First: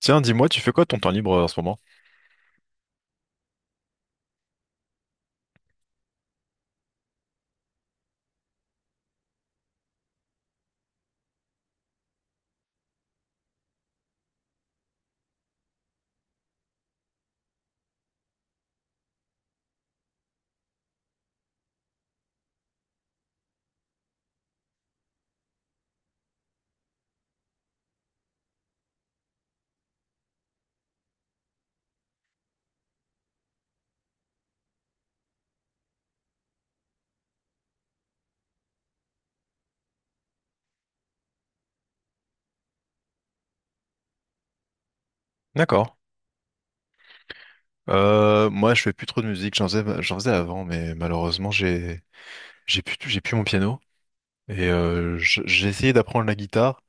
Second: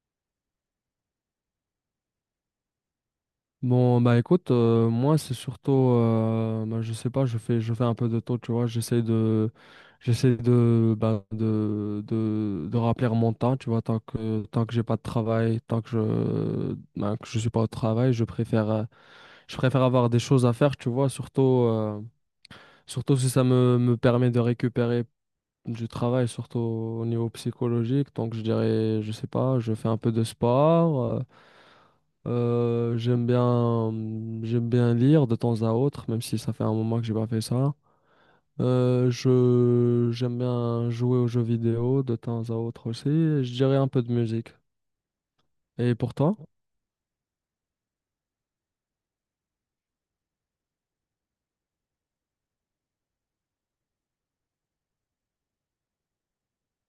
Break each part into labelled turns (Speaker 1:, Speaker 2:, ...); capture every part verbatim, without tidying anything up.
Speaker 1: Tiens, dis-moi, tu fais quoi ton temps libre euh, en ce moment?
Speaker 2: Bon, bah écoute, euh, moi c'est surtout, euh, bah, je sais pas, je fais, je fais un peu de tout, tu vois, j'essaie de, j'essaie de, bah, de, de, de remplir mon temps, tu vois, tant que, tant que j'ai pas de travail, tant que je, bah, que je suis pas au travail, je préfère, euh, je préfère avoir des choses à faire, tu vois, surtout, euh, surtout si ça me, me permet de récupérer du travail, surtout au niveau psychologique. Donc je dirais, je sais pas, je fais un peu de sport. euh, euh, j'aime bien, j'aime bien lire de temps à autre, même si ça fait un moment que j'ai pas fait ça. Euh, je, j'aime bien jouer aux jeux vidéo de temps à autre aussi, et je dirais un peu de musique.
Speaker 1: D'accord.
Speaker 2: Et pour toi?
Speaker 1: Euh, moi, je fais plus trop de musique. J'en faisais, j'en faisais avant, mais malheureusement, j'ai, j'ai plus, j'ai plus mon piano. Et euh, j- j'ai essayé d'apprendre la guitare,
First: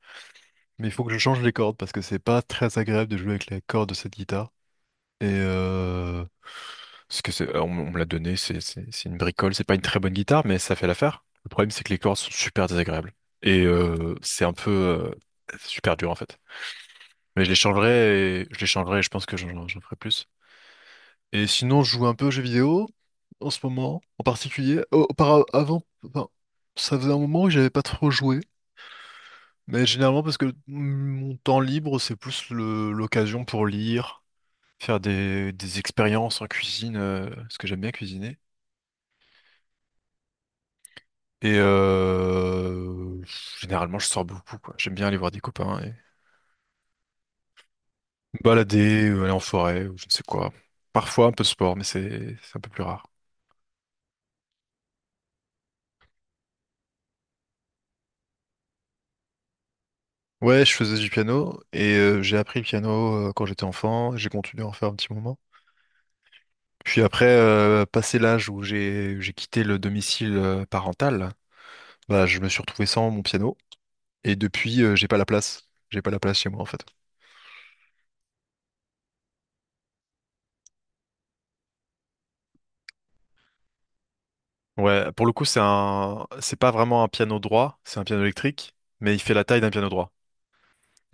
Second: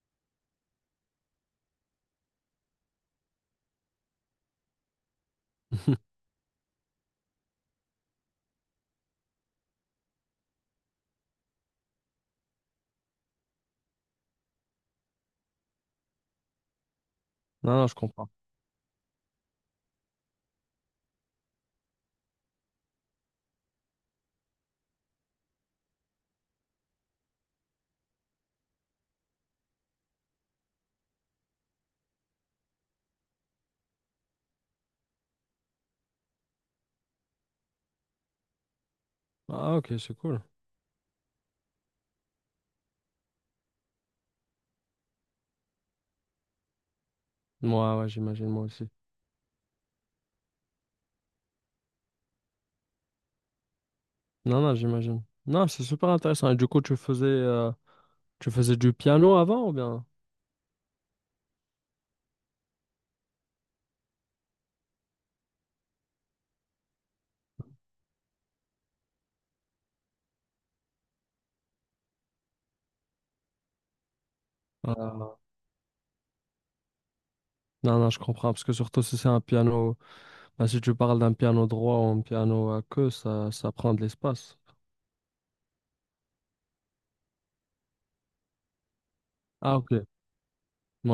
Speaker 1: mais il faut que je change les cordes parce que c'est pas très agréable de jouer avec les cordes de cette guitare. Et euh, ce que c'est, euh, on, on me l'a donné, c'est c'est- c'est une bricole, c'est pas une très bonne guitare, mais ça fait l'affaire. Le problème, c'est que les cordes sont super désagréables. Et euh, c'est un peu euh, super dur en fait. Mais je les
Speaker 2: Non, non, je comprends.
Speaker 1: changerai et je les changerai et je pense que j'en j'en ferai plus. Et sinon, je joue un peu aux jeux vidéo en ce moment, en particulier. Au- auparavant, enfin, ça faisait un moment que j'avais pas trop joué. Mais généralement parce que mon temps libre, c'est plus le- l'occasion pour lire, faire des, des expériences en cuisine, euh, parce que j'aime bien cuisiner.
Speaker 2: Ah, ok, c'est cool.
Speaker 1: Et euh, généralement, je sors beaucoup, quoi. J'aime bien aller voir des copains et
Speaker 2: Moi, ouais, ouais,
Speaker 1: me
Speaker 2: j'imagine, moi aussi.
Speaker 1: balader, euh, aller en forêt, ou je ne sais quoi. Parfois un peu de sport, mais c'est c'est un peu plus rare.
Speaker 2: Non, non, j'imagine. Non, c'est super intéressant. Et du coup, tu faisais, euh, tu faisais du piano avant ou bien?
Speaker 1: Ouais, je faisais du piano et euh, j'ai appris le piano euh, quand j'étais enfant. J'ai continué à en faire un petit moment. Puis après, euh, passé l'âge où j'ai j'ai quitté le domicile euh, parental. Bah, je me suis retrouvé sans mon piano et depuis, euh, j'ai pas la
Speaker 2: Ah,
Speaker 1: place. J'ai pas la place chez moi en fait.
Speaker 2: non, non, je comprends. Parce que surtout si c'est un piano, bah, si tu parles d'un piano droit ou un piano à queue, ça, ça prend de l'espace.
Speaker 1: Ouais, pour le coup, c'est un, c'est pas vraiment un piano droit, c'est un piano électrique, mais il fait la taille d'un
Speaker 2: Ah,
Speaker 1: piano
Speaker 2: ok.
Speaker 1: droit.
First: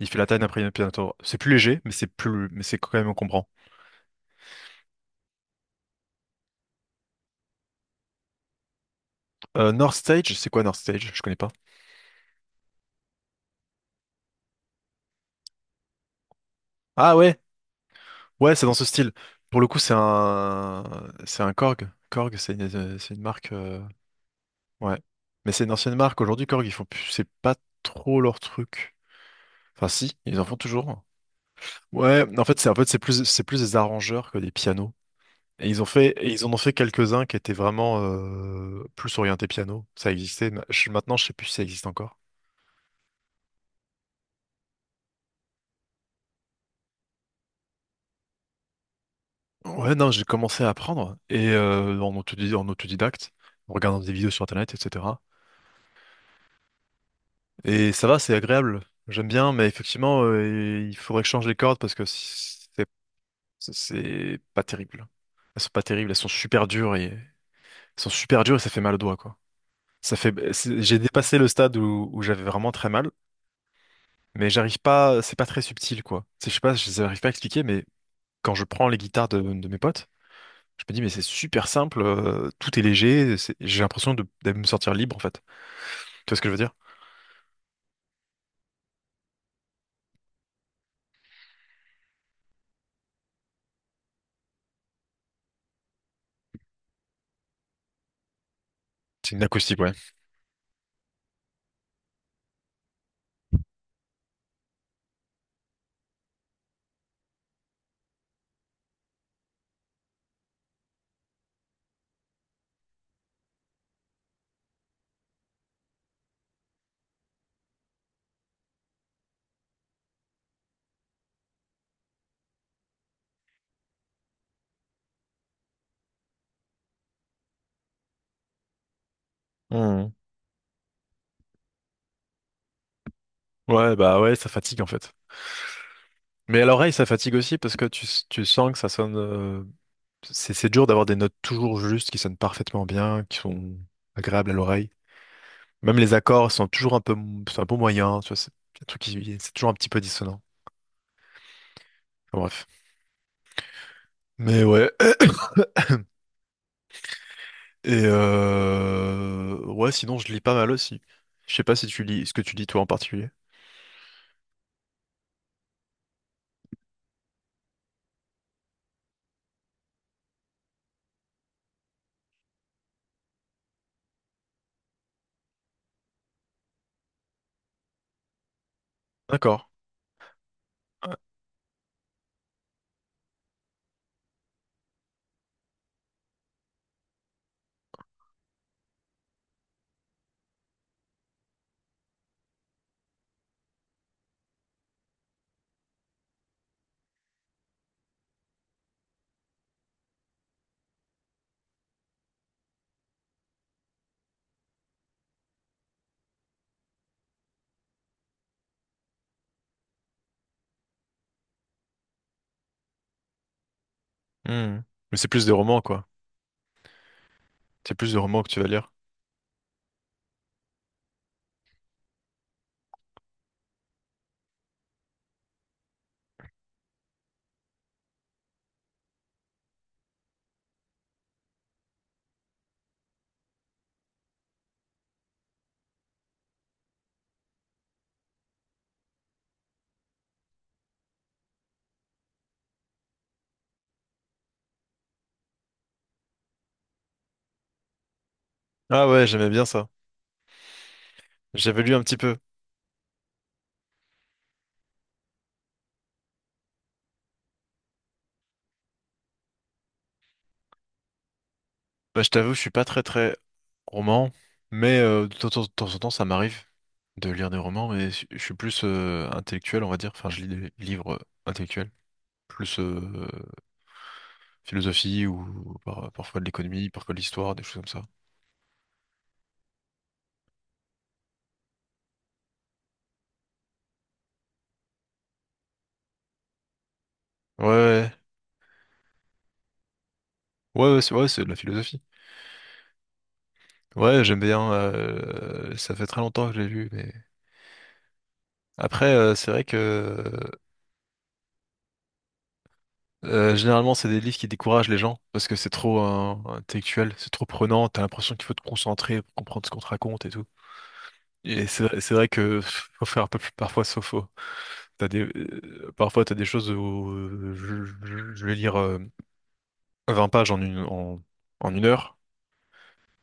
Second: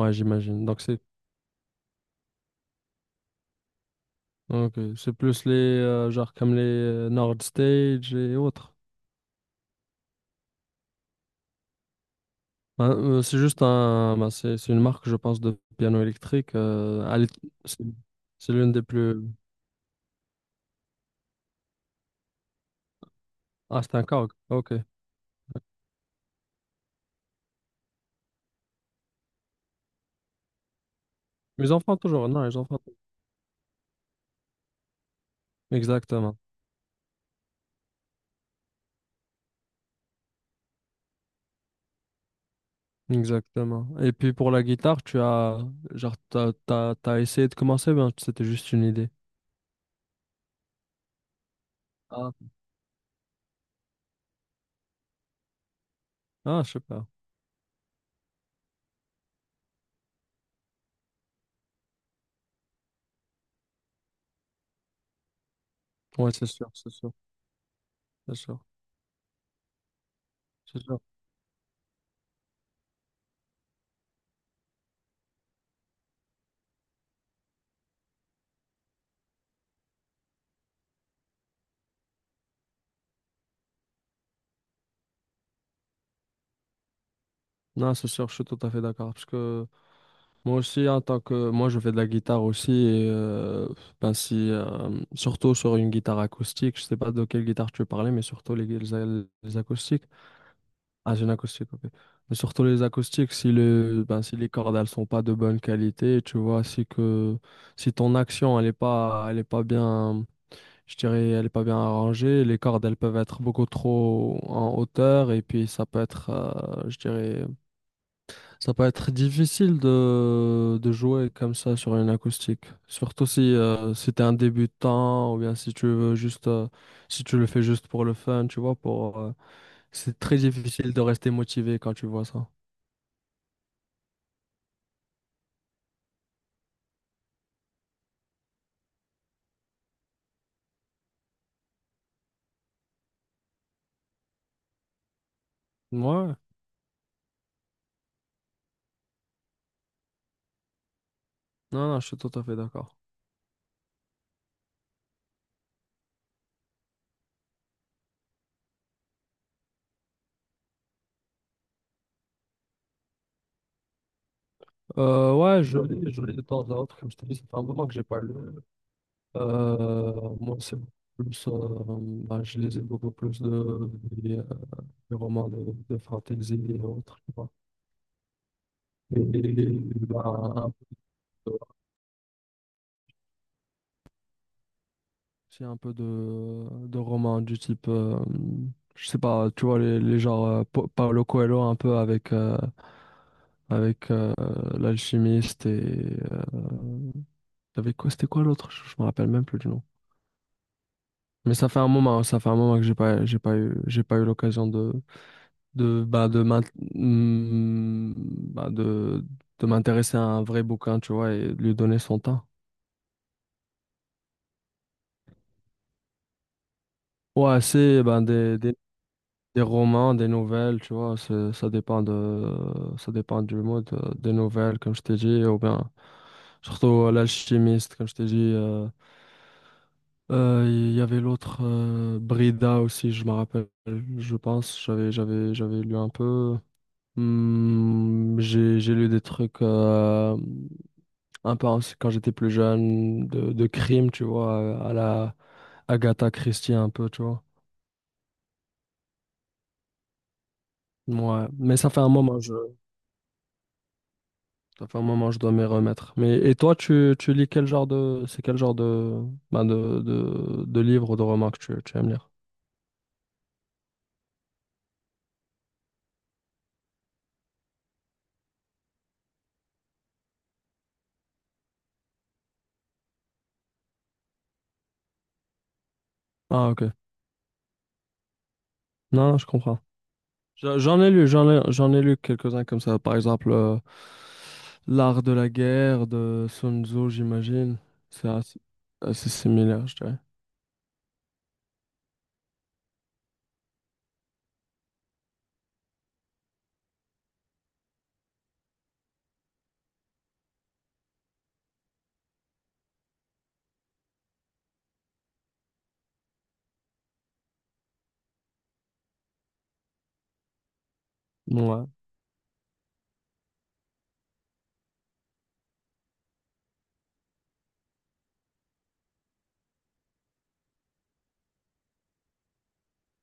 Speaker 1: Il fait la taille d'un
Speaker 2: j'imagine.
Speaker 1: piano
Speaker 2: Donc,
Speaker 1: piano
Speaker 2: c'est
Speaker 1: droit. C'est plus léger, mais c'est plus, mais c'est quand même encombrant.
Speaker 2: ok, c'est plus les, euh, genre, comme les euh, Nord Stage et autres.
Speaker 1: Euh, North Stage, c'est quoi North Stage? Je connais pas.
Speaker 2: Ben, euh, c'est juste un, ben, c'est c'est une marque, je pense, de piano électrique. Euh,
Speaker 1: Ah
Speaker 2: à l'é-
Speaker 1: ouais,
Speaker 2: c'est c'est
Speaker 1: ouais, c'est
Speaker 2: l'une
Speaker 1: dans
Speaker 2: des
Speaker 1: ce style.
Speaker 2: plus.
Speaker 1: Pour le coup, c'est un, c'est un Korg. Korg, c'est une, c'est une marque, euh,
Speaker 2: Ah, c'est un Korg. Ok.
Speaker 1: ouais. Mais c'est une ancienne marque. Aujourd'hui, Korg, ils font plus, c'est pas trop leur truc. Enfin, si, ils en font toujours.
Speaker 2: Mes enfants,
Speaker 1: Ouais,
Speaker 2: toujours. Non,
Speaker 1: en
Speaker 2: les
Speaker 1: fait, c'est en
Speaker 2: enfants.
Speaker 1: fait, c'est plus, c'est plus des arrangeurs que des pianos. Et ils ont fait, et
Speaker 2: Exactement.
Speaker 1: ils en ont fait quelques-uns qui étaient vraiment euh, plus orientés piano. Ça existait. Ma- je- Maintenant, je sais plus si ça existe encore.
Speaker 2: Exactement. Et puis, pour la guitare, tu as, genre, t'as, t'as, t'as essayé de commencer, ben, c'était juste une idée.
Speaker 1: Ouais, non, j'ai commencé à apprendre et euh, en
Speaker 2: Ah,
Speaker 1: autodi- en autodidacte, en regardant des vidéos sur Internet, et cetera.
Speaker 2: ah, je sais pas.
Speaker 1: Et ça va, c'est agréable. J'aime bien, mais effectivement, euh, il faudrait que je change les cordes parce que c'est Ça, c'est pas terrible. Elles sont pas terribles, elles sont
Speaker 2: Ouais, c'est
Speaker 1: super
Speaker 2: sûr, c'est
Speaker 1: dures et
Speaker 2: sûr,
Speaker 1: elles sont
Speaker 2: c'est
Speaker 1: super dures
Speaker 2: sûr,
Speaker 1: et ça fait mal au doigt quoi. Ça fait c'est-
Speaker 2: c'est
Speaker 1: j'ai
Speaker 2: sûr.
Speaker 1: dépassé le stade où, où j'avais vraiment très mal, mais j'arrive pas, c'est pas très subtil quoi. C'est- Je sais pas, je n'arrive pas à expliquer mais quand je prends les guitares de, de mes potes, je me dis mais c'est super simple, euh, tout est léger, c'est- j'ai l'impression de, de me sentir libre en fait. Tu vois ce que je veux dire?
Speaker 2: Non, c'est sûr, je suis tout à fait d'accord. Parce que moi aussi, en tant que moi, je fais de la guitare aussi. Et, euh, ben si, euh, surtout sur une guitare acoustique. Je sais pas de quelle guitare tu parlais, mais surtout les, les,
Speaker 1: C'est une
Speaker 2: les
Speaker 1: acoustique ouais.
Speaker 2: acoustiques. Ah, j'ai une acoustique, ok. Mais surtout les acoustiques, si le, ben, si les cordes elles sont pas de bonne qualité, tu vois, si que si ton action elle est pas, elle est pas bien, je dirais, elle est pas bien arrangée, les cordes elles peuvent être beaucoup trop en hauteur et puis ça peut être, euh, je dirais. Ça peut être difficile de, de jouer comme ça sur une acoustique. Surtout si, euh, si tu es un débutant ou bien si tu veux juste, euh, si tu le fais juste pour le fun, tu vois, pour, euh,
Speaker 1: Mhm.
Speaker 2: c'est très difficile de rester motivé quand tu vois ça.
Speaker 1: Ouais bah ouais, ça fatigue en fait. Mais à l'oreille ça fatigue aussi parce que tu, tu sens que ça sonne euh, c'est c'est dur d'avoir des notes toujours justes, qui sonnent parfaitement bien, qui sont agréables à l'oreille. Même les
Speaker 2: Ouais,
Speaker 1: accords sont toujours un peu, mo- sont un peu moyens, tu vois, c'est un truc qui, c'est toujours un petit peu dissonant.
Speaker 2: non, non, je suis tout
Speaker 1: Enfin,
Speaker 2: à fait
Speaker 1: bref.
Speaker 2: d'accord.
Speaker 1: Mais ouais. Et euh, ouais, sinon je lis pas mal aussi. Je sais pas si tu lis, ce que tu lis toi en particulier.
Speaker 2: Euh, ouais, je lis, je lis de temps à autre, comme je t'ai dit, ça fait un moment que j'ai pas lu. Euh, moi, c'est beaucoup plus, euh, bah, je lisais beaucoup plus de, des, euh, des romans de, de fantasy et autres, tu vois.
Speaker 1: D'accord.
Speaker 2: Et, bah, j'ai un peu de, de romans du type, euh, je sais pas, tu vois, les, les genres euh, Pa- Paulo Coelho un peu avec, euh, avec euh, l'alchimiste et euh, avec quoi, c'était quoi l'autre? Je, je me rappelle même plus du nom. Mais ça fait un moment, ça fait un moment que j'ai pas, j'ai pas eu, j'ai pas eu l'occasion de, de, bah, de m'int- hmm, bah, de, de m'intéresser à un vrai bouquin, tu vois, et de lui donner son temps.
Speaker 1: Hmm. Mais c'est plus des romans, quoi.
Speaker 2: Ouais,
Speaker 1: C'est
Speaker 2: c'est
Speaker 1: plus de
Speaker 2: ben
Speaker 1: romans que tu
Speaker 2: des,
Speaker 1: vas
Speaker 2: des
Speaker 1: lire.
Speaker 2: Des romans, des nouvelles, tu vois, c'est- ça dépend de, ça dépend du mode euh, des nouvelles, comme je t'ai dit, ou bien surtout euh, l'alchimiste, comme je t'ai dit. euh, euh, Il y avait l'autre euh, Brida aussi, je me rappelle, je pense, j'avais, j'avais, j'avais lu un peu. Hmm, j'ai, j'ai lu des trucs euh, un peu aussi quand j'étais plus jeune, de, de crime, tu vois, à la Agatha Christie un peu, tu vois.
Speaker 1: Ah ouais, j'aimais bien ça.
Speaker 2: Ouais, mais
Speaker 1: J'avais
Speaker 2: ça
Speaker 1: lu
Speaker 2: fait
Speaker 1: un
Speaker 2: un
Speaker 1: petit peu.
Speaker 2: moment. Ça fait un moment, je dois m'y remettre. Mais et toi, tu, tu lis quel genre de c'est quel genre de ben de, de, de livres ou de romans que tu, tu aimes
Speaker 1: Bah, je
Speaker 2: lire?
Speaker 1: t'avoue, je suis pas très très roman, mais euh, de temps de temps en temps, ça m'arrive de lire des romans, mais je je suis plus euh, intellectuel, on va dire. Enfin, je lis des livres euh, intellectuels, plus euh, philosophie ou par- parfois de
Speaker 2: Ah ok.
Speaker 1: l'économie, parfois de l'histoire, des choses comme ça.
Speaker 2: Non, non, je comprends. J'en j'en ai lu, j'en ai, j'en ai lu quelques-uns comme ça. Par exemple, euh, l'art de la guerre de Sun Tzu,
Speaker 1: Ouais,
Speaker 2: j'imagine.
Speaker 1: ouais,
Speaker 2: C'est assez, assez similaire, je dirais.
Speaker 1: ouais, ouais, c'est ouais, c'est de la philosophie. Ouais, j'aime bien, euh, ça fait très longtemps que je l'ai lu, mais après, euh, c'est vrai que euh, généralement, c'est des livres qui découragent les gens parce que c'est trop euh, intellectuel, c'est trop prenant. T'as l'impression qu'il faut te concentrer pour comprendre ce qu'on te raconte et tout. Et c'est
Speaker 2: Ouais,
Speaker 1: vrai c'est vrai que pff, faut faire un peu plus parfois sauf faux. T'as des euh, parfois t'as des choses où euh, je, je- je vais lire euh, vingt pages en une en, en une heure.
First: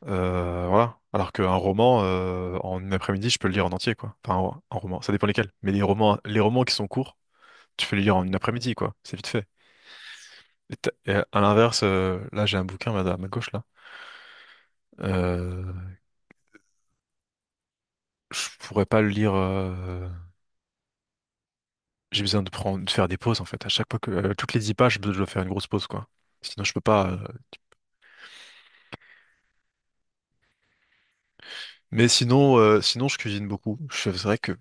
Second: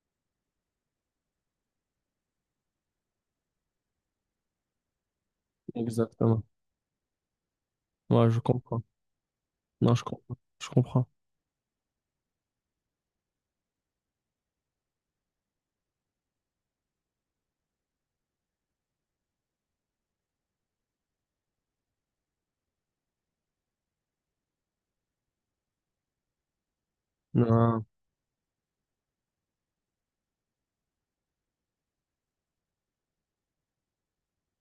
Speaker 1: Euh, voilà. Alors qu'un roman, euh, en une après-midi, je peux le lire en entier, quoi. Enfin, un, un roman, ça dépend lesquels. Mais les romans, les
Speaker 2: exactement.
Speaker 1: romans qui sont courts, tu peux les lire en
Speaker 2: Ouais,
Speaker 1: une
Speaker 2: je
Speaker 1: après-midi,
Speaker 2: comprends.
Speaker 1: quoi. C'est vite fait.
Speaker 2: Non, je comprends. Je
Speaker 1: Et, t'as-
Speaker 2: comprends.
Speaker 1: et à l'inverse, euh, là, j'ai un bouquin à ma à ma gauche, là. Euh, je pourrais pas le lire, euh, j'ai besoin de prendre, de faire des pauses, en fait. À chaque fois que, euh, toutes les dix pages, je dois faire une grosse pause, quoi. Sinon, je peux pas, euh.
Speaker 2: Non,
Speaker 1: Mais sinon, euh, sinon, je cuisine beaucoup. Je- C'est vrai que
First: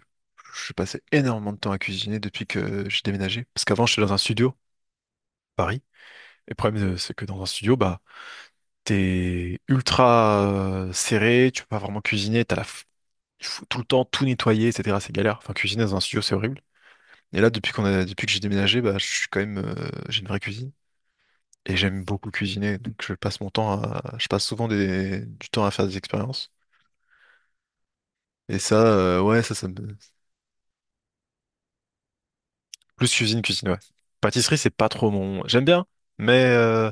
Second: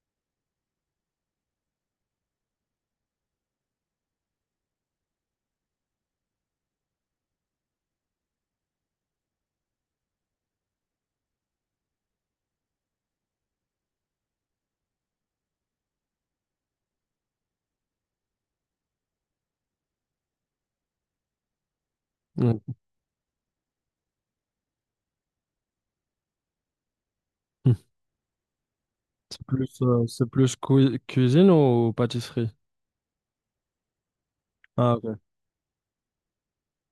Speaker 1: je passais énormément de temps à cuisiner depuis que j'ai déménagé. Parce qu'avant, j'étais dans un studio à Paris. Et le problème, euh, c'est que dans un studio, bah, t'es ultra euh, serré, tu peux pas vraiment cuisiner, t'as la... f- il faut tout le temps tout nettoyer, et cetera. C'est galère. Enfin, cuisiner dans un studio, c'est horrible. Et là, depuis qu'on a... depuis que j'ai déménagé, bah, je suis quand même, euh, j'ai une vraie cuisine et j'aime beaucoup
Speaker 2: non.
Speaker 1: cuisiner. Donc, je passe mon temps à, je passe souvent des, du temps à faire des expériences.
Speaker 2: Hmm.
Speaker 1: Et ça, euh, ouais,
Speaker 2: C'est
Speaker 1: ça, ça
Speaker 2: plus,
Speaker 1: me...
Speaker 2: euh, c'est plus cui- cuisine ou pâtisserie?
Speaker 1: Plus cuisine, cuisine, ouais. Pâtisserie, c'est pas
Speaker 2: Ah,
Speaker 1: trop
Speaker 2: ok.
Speaker 1: mon. J'aime bien, mais euh,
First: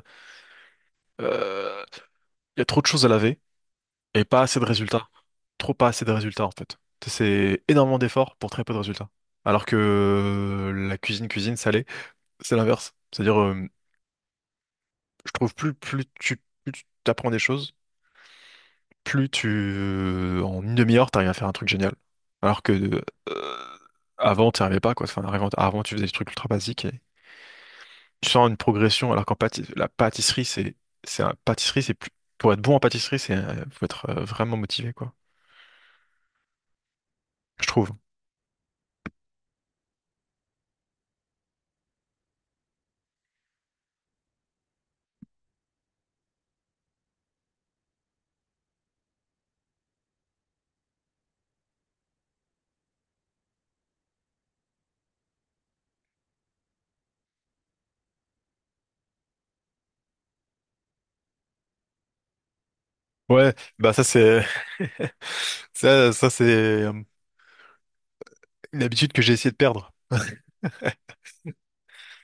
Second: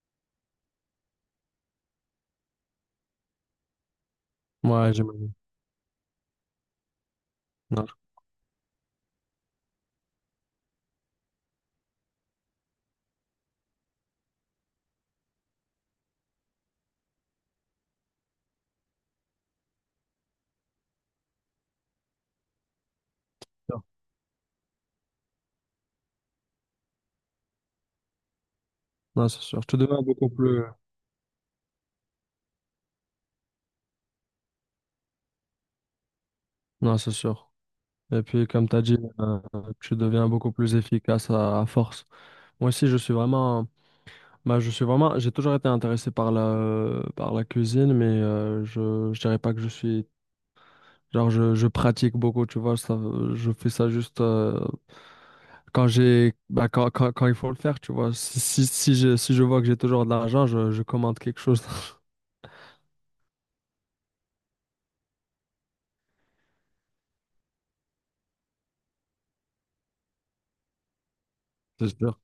Speaker 1: euh, il y a trop de choses à laver. Et pas assez de
Speaker 2: Ouais,
Speaker 1: résultats.
Speaker 2: j'imagine.
Speaker 1: Trop pas assez de résultats en fait. C'est
Speaker 2: Non,
Speaker 1: énormément d'efforts pour très peu de résultats. Alors que euh, la cuisine, cuisine salée, c'est l'inverse. C'est-à-dire, euh, je trouve plus, plus tu, plus tu t'apprends des choses, plus tu, euh, en une demi-heure, t'arrives à faire un truc génial. Alors que euh,
Speaker 2: je-
Speaker 1: avant, t'y arrivais pas quoi. Enfin, avant, avant, tu faisais des trucs ultra basiques et tu sens une progression. Alors
Speaker 2: non,
Speaker 1: qu'en
Speaker 2: c'est sûr.
Speaker 1: pâti-
Speaker 2: Je te
Speaker 1: la
Speaker 2: demande beaucoup
Speaker 1: pâtisserie,
Speaker 2: plus.
Speaker 1: c'est, c'est un pâtisserie, c'est plus, pour être bon en pâtisserie, c'est, euh, faut être euh, vraiment motivé quoi.
Speaker 2: Non, c'est sûr.
Speaker 1: Je trouve.
Speaker 2: Et puis, comme tu as dit, euh, tu deviens beaucoup plus efficace à, à force. Moi aussi, je suis vraiment, bah, je suis vraiment, j'ai toujours été intéressé par la, par la cuisine, mais euh, je, je dirais pas que je suis, genre, je, je pratique beaucoup, tu vois, ça, je fais ça juste euh, quand j'ai, bah, quand, quand, quand il faut le faire, tu vois. Si, si, si je, si je vois que j'ai toujours de l'argent, je, je commande quelque chose.
Speaker 1: Ouais, bah ça c'est ça ça c'est euh, une habitude que j'ai essayé de perdre.
Speaker 2: C'est sûr.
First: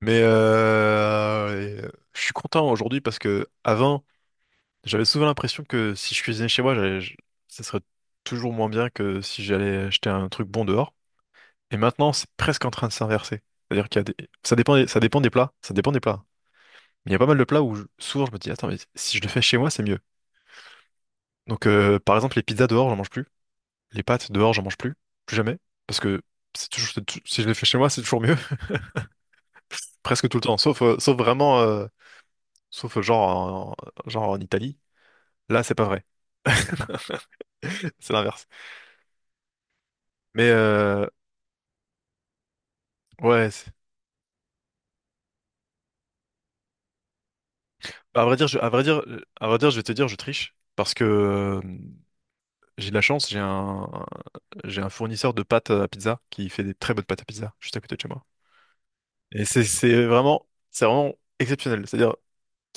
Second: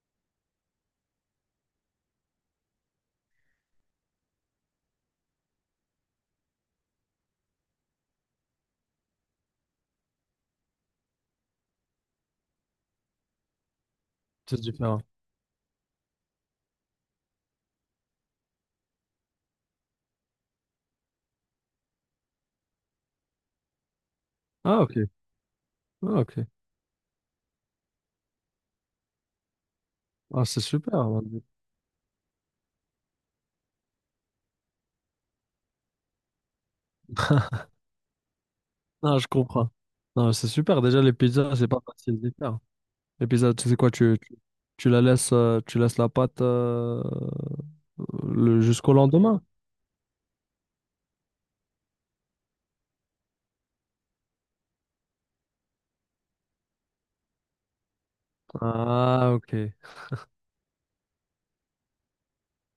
Speaker 1: Mais euh, et, euh, je suis content aujourd'hui parce que avant, j'avais souvent l'impression que si je cuisinais chez moi, j'allais- je- ça serait toujours moins bien que si j'allais acheter un truc bon dehors. Et maintenant, c'est presque en train de s'inverser. C'est-à-dire qu'il y a des... Ça
Speaker 2: C'est
Speaker 1: dépend des, ça
Speaker 2: différent.
Speaker 1: dépend des plats, ça dépend des plats. Mais il y a pas mal de plats où je- souvent je me dis attends mais si je le fais chez moi, c'est mieux. Donc euh, par exemple les pizzas dehors, j'en mange plus. Les pâtes dehors, j'en mange
Speaker 2: Ah,
Speaker 1: plus,
Speaker 2: ok.
Speaker 1: plus jamais, parce
Speaker 2: Ah,
Speaker 1: que
Speaker 2: ok.
Speaker 1: c'est toujours, c'est tou- si je les fais chez moi, c'est toujours mieux, presque tout le
Speaker 2: Ah,
Speaker 1: temps,
Speaker 2: c'est
Speaker 1: sauf, euh,
Speaker 2: super.
Speaker 1: sauf vraiment, euh, sauf euh, genre, en, genre en Italie. Là, c'est pas vrai, c'est l'inverse.
Speaker 2: Non, je comprends. Non, c'est
Speaker 1: Mais
Speaker 2: super. Déjà,
Speaker 1: euh,
Speaker 2: les pizzas, c'est pas facile de les faire. Les
Speaker 1: ouais,
Speaker 2: pizzas, tu
Speaker 1: c'est-
Speaker 2: sais quoi, tu, tu, tu la laisses, euh, tu laisses la pâte euh,
Speaker 1: à vrai dire, je,
Speaker 2: le,
Speaker 1: à vrai
Speaker 2: jusqu'au
Speaker 1: dire, euh,
Speaker 2: lendemain.
Speaker 1: à vrai dire, je vais te dire, je triche parce que euh, j'ai de la chance, j'ai un, j'ai un fournisseur de pâtes à pizza qui fait des très bonnes pâtes à pizza juste à côté de chez moi.
Speaker 2: Ah,
Speaker 1: Et
Speaker 2: ok.
Speaker 1: c'est c'est vraiment, c'est vraiment exceptionnel. C'est-à-dire,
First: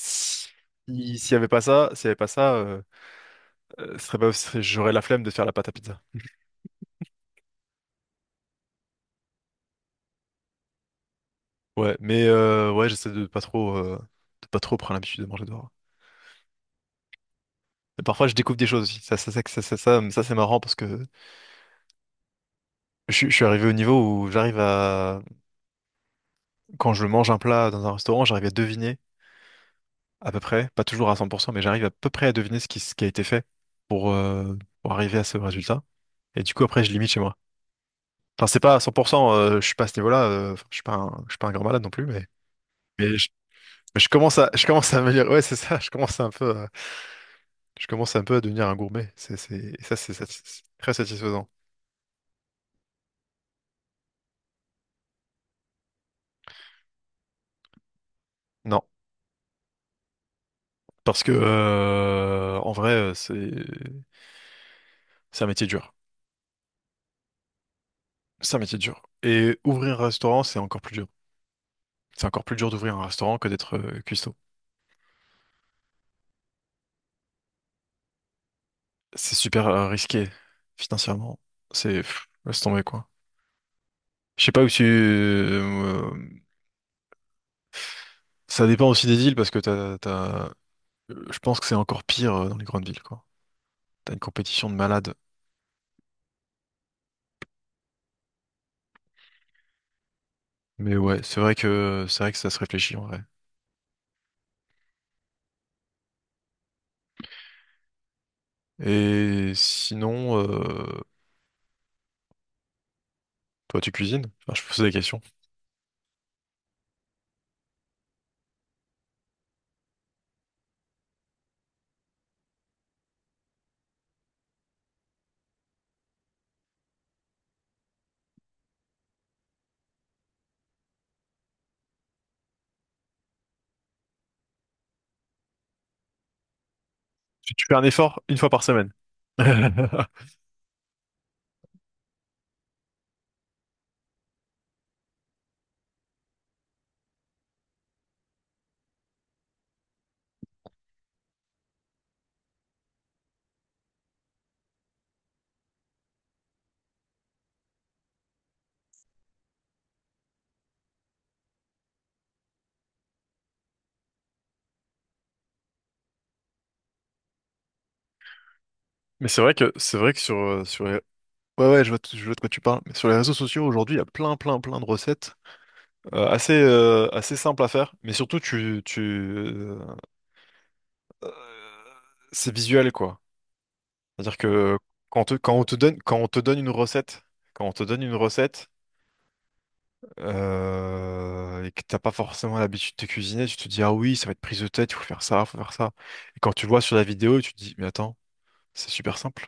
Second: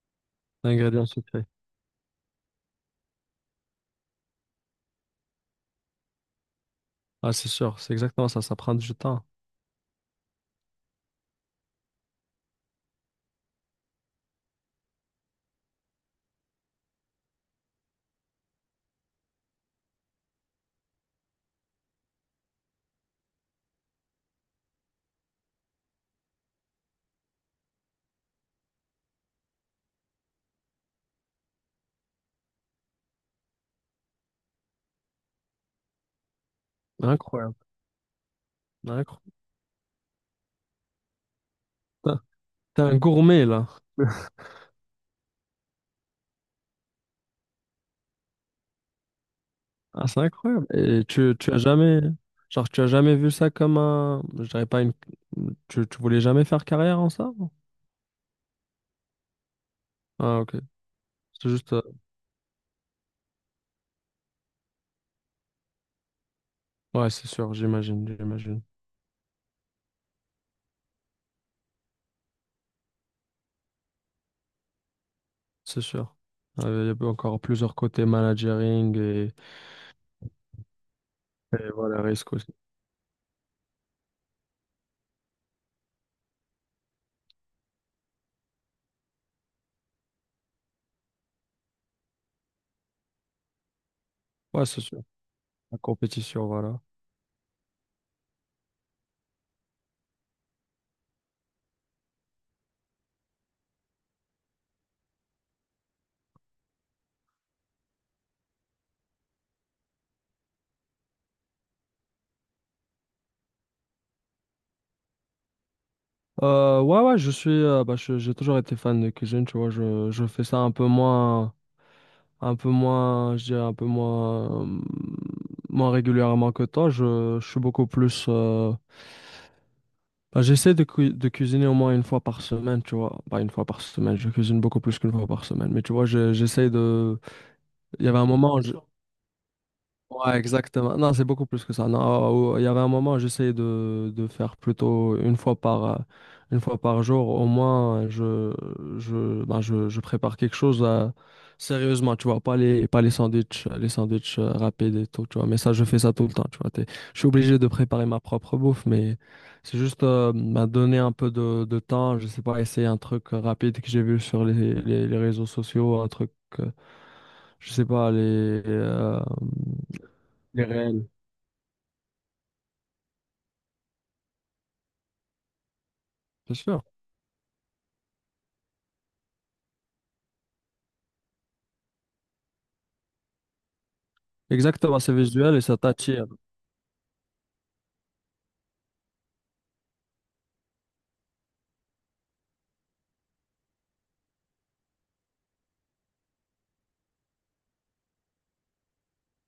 Speaker 1: si-
Speaker 2: L'ingrédient
Speaker 1: s'il n'y
Speaker 2: secret.
Speaker 1: avait pas ça, s'il y avait pas ça. euh, euh, ce serait pas, ce serait- j'aurais la flemme de faire la pâte à pizza.
Speaker 2: Ah, c'est sûr, c'est exactement ça. Ça prend du temps.
Speaker 1: Ouais, mais euh, ouais, j'essaie de pas trop, euh, de pas trop prendre l'habitude de manger dehors. Et parfois, je découvre des choses aussi. Ça, ça, ça, ça, ça, ça, ça, c'est marrant parce que je, suis je suis arrivé au niveau où j'arrive à, quand je mange un plat dans un restaurant, j'arrive à deviner à peu près, pas toujours à cent pour cent, mais j'arrive à peu près à deviner ce qui, ce qui a été fait pour, euh, pour arriver à ce résultat. Et du coup, après, je limite chez moi.
Speaker 2: Incroyable.
Speaker 1: Enfin, c'est pas à
Speaker 2: Incroyable.
Speaker 1: cent pour cent, euh, je suis pas à ce niveau-là, euh, enfin, je suis pas un, je suis pas un grand malade non plus,
Speaker 2: T'es
Speaker 1: mais,
Speaker 2: T'es un
Speaker 1: mais je,
Speaker 2: gourmet, là.
Speaker 1: je commence à, je commence à me dire, ouais, c'est ça, je commence à un peu. Je commence un peu à devenir un gourmet. C'est, c'est, et ça,
Speaker 2: Ah,
Speaker 1: c'est
Speaker 2: c'est
Speaker 1: satis-
Speaker 2: incroyable.
Speaker 1: très
Speaker 2: Et tu,
Speaker 1: satisfaisant.
Speaker 2: tu as jamais, genre, tu as jamais vu ça comme un, je dirais pas une, tu, tu voulais jamais faire carrière en ça?
Speaker 1: Non,
Speaker 2: Ah, ok.
Speaker 1: parce que
Speaker 2: C'est juste, euh,
Speaker 1: euh, en vrai, euh, c'est c'est un métier dur.
Speaker 2: ouais, c'est sûr, j'imagine,
Speaker 1: C'est un
Speaker 2: j'imagine.
Speaker 1: métier dur. Et ouvrir un restaurant, c'est encore plus dur. C'est encore plus dur d'ouvrir un restaurant que d'être euh, cuistot.
Speaker 2: C'est sûr. Euh, Il y a encore plusieurs côtés managering et,
Speaker 1: C'est super euh, risqué financièrement.
Speaker 2: et
Speaker 1: C'est
Speaker 2: voilà,
Speaker 1: pff,
Speaker 2: risque aussi.
Speaker 1: laisse tomber quoi. Je sais pas où tu. Euh, ça dépend aussi des villes parce que t'as, t'as... euh, je pense que c'est encore pire euh, dans les grandes villes quoi. T'as une
Speaker 2: Ouais,
Speaker 1: compétition de
Speaker 2: c'est sûr.
Speaker 1: malades.
Speaker 2: La compétition, voilà.
Speaker 1: Mais ouais, c'est vrai que c'est vrai que ça se réfléchit en vrai. Et sinon, euh, toi, tu cuisines? Enfin, je pose des questions.
Speaker 2: Euh, ouais, ouais, je suis, euh, bah, je- j'ai toujours été fan de cuisine, tu vois. Je, je fais ça un peu moins, un peu moins, je dirais un peu moins, euh, moins régulièrement que toi. Je, je suis beaucoup plus. Euh, bah, j'essaie de, cui- de cuisiner au moins une fois par semaine, tu vois. Pas une fois par semaine, je cuisine beaucoup plus qu'une fois par semaine. Mais tu vois, je- j'essaie de.
Speaker 1: Tu tu fais un
Speaker 2: Il y avait
Speaker 1: effort
Speaker 2: un
Speaker 1: une fois
Speaker 2: moment.
Speaker 1: par
Speaker 2: Je-
Speaker 1: semaine.
Speaker 2: Ouais, exactement. Non, c'est beaucoup plus que ça. Non, euh, il y avait un moment, j'essayais de, de faire plutôt une fois par, euh, une fois par jour. Au moins, je, je, ben, je, je prépare quelque chose euh, sérieusement, tu vois. Pas les, pas les sandwichs, les sandwichs euh, rapides et tout, tu vois. Mais ça, je fais ça tout le temps, tu vois. T'es- je suis obligé de préparer ma propre bouffe, mais c'est juste euh, ben, donner un peu de, de temps. Je sais pas, essayer un truc rapide que j'ai vu sur les, les, les réseaux sociaux, un truc, euh, je sais pas, les, euh,
Speaker 1: Mais c'est vrai que c'est vrai que sur euh,
Speaker 2: les
Speaker 1: sur les...
Speaker 2: réels.
Speaker 1: ouais ouais je vois t- je vois de quoi tu parles. Mais sur les réseaux sociaux aujourd'hui, il y a plein plein plein de recettes euh, assez
Speaker 2: C'est sûr.
Speaker 1: euh, assez simples à faire. Mais surtout tu tu euh, euh, c'est visuel quoi. C'est-à-dire que
Speaker 2: Exactement, c'est
Speaker 1: quand on te, quand
Speaker 2: visuel et
Speaker 1: on te
Speaker 2: ça
Speaker 1: donne, quand
Speaker 2: t'attire.
Speaker 1: on te donne une recette, quand on te donne une recette euh, et que t'as pas forcément l'habitude de cuisiner, tu te dis ah oui, ça va être prise de tête, il faut faire ça, il faut faire ça. Et quand tu le vois sur la vidéo, tu te dis mais attends, c'est super simple,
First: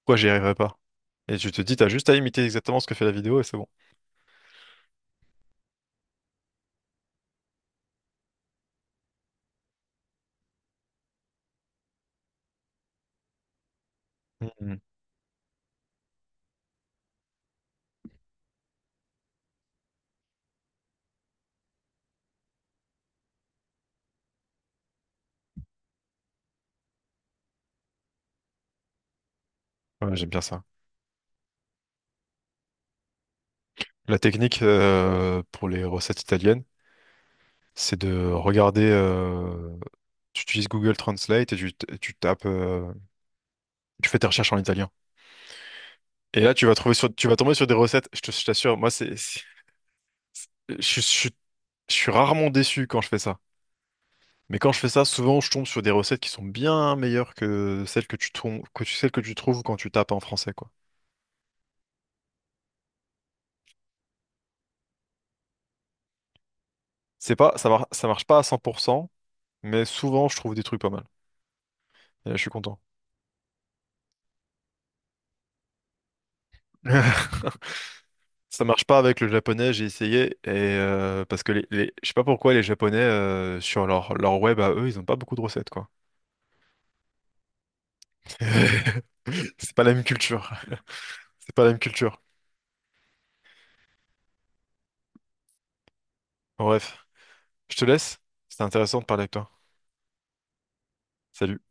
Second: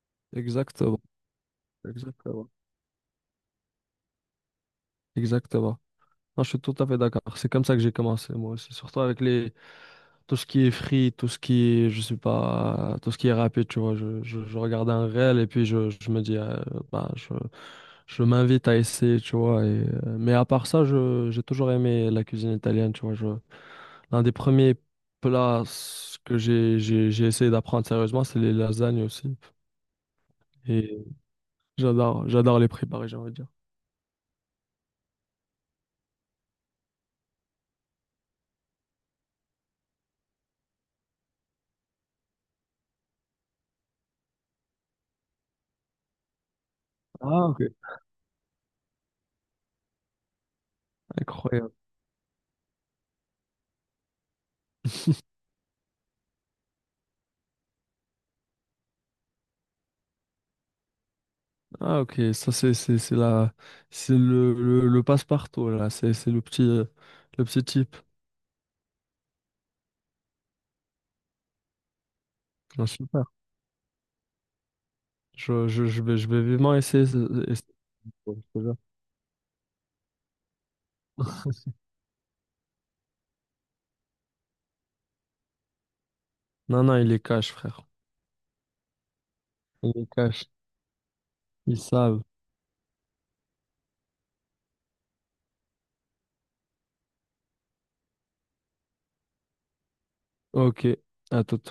Speaker 1: pourquoi j'y arriverai pas?
Speaker 2: Exactement.
Speaker 1: Et tu te dis t'as juste à imiter
Speaker 2: Exactement.
Speaker 1: exactement ce que fait la vidéo et c'est bon.
Speaker 2: Exactement. Non, je suis tout à fait d'accord. C'est comme ça que j'ai commencé, moi aussi. Surtout avec les... tout ce qui est free, tout ce qui est, je sais pas, tout ce qui est rapide, tu vois. Je, je, je
Speaker 1: Mhm.
Speaker 2: regarde un réel et puis je, je me dis, euh, bah, je, je m'invite à essayer, tu vois. Et... euh, Mais à part ça, je, j'ai toujours aimé la cuisine italienne, tu vois. Je... L'un des premiers plats que j'ai, j'ai, j'ai essayé d'apprendre sérieusement, c'est les lasagnes aussi.
Speaker 1: Ouais, j'aime bien ça.
Speaker 2: Et j'adore, j'adore les préparer, j'ai envie de dire.
Speaker 1: La technique euh, pour les recettes italiennes, c'est de regarder, euh, tu utilises Google Translate et tu, t- tu tapes, euh, tu fais tes recherches en italien. Et là, tu vas trouver sur, tu vas
Speaker 2: Ah,
Speaker 1: tomber
Speaker 2: ok.
Speaker 1: sur des recettes, je te- je t'assure, moi, c'est, c'est- je, suis- je, suis
Speaker 2: Incroyable.
Speaker 1: je suis rarement déçu quand je fais ça. Mais quand je fais ça, souvent, je tombe sur des recettes qui sont bien meilleures que celles que tu, trou- que tu- celles que tu trouves quand tu tapes en français, quoi.
Speaker 2: Ah, ok. Ça, c'est, c'est, c'est la, c'est le, le, le passe-partout, là. C'est, c'est le petit, euh,
Speaker 1: C'est
Speaker 2: le
Speaker 1: pas,
Speaker 2: petit
Speaker 1: ça mar-
Speaker 2: type.
Speaker 1: ça marche pas à cent pour cent, mais souvent, je trouve des trucs pas mal. Et là, je suis content.
Speaker 2: Ah, super. Je, je, je vais, je vais vivement essayer. Ce- essayer ce
Speaker 1: Ça
Speaker 2: projet.
Speaker 1: marche pas avec le japonais, j'ai essayé, et euh, parce que les, les- je sais pas pourquoi les japonais, euh, sur leur, leur web à eux, ils ont pas beaucoup de recettes, quoi.
Speaker 2: Non, non, il est cash, frère.
Speaker 1: C'est pas
Speaker 2: Il
Speaker 1: la même
Speaker 2: est cash.
Speaker 1: culture. C'est pas la même
Speaker 2: Ils
Speaker 1: culture.
Speaker 2: savent.
Speaker 1: Bref. Je te laisse. C'était intéressant de parler avec toi.
Speaker 2: Ok. À tout.
Speaker 1: Salut.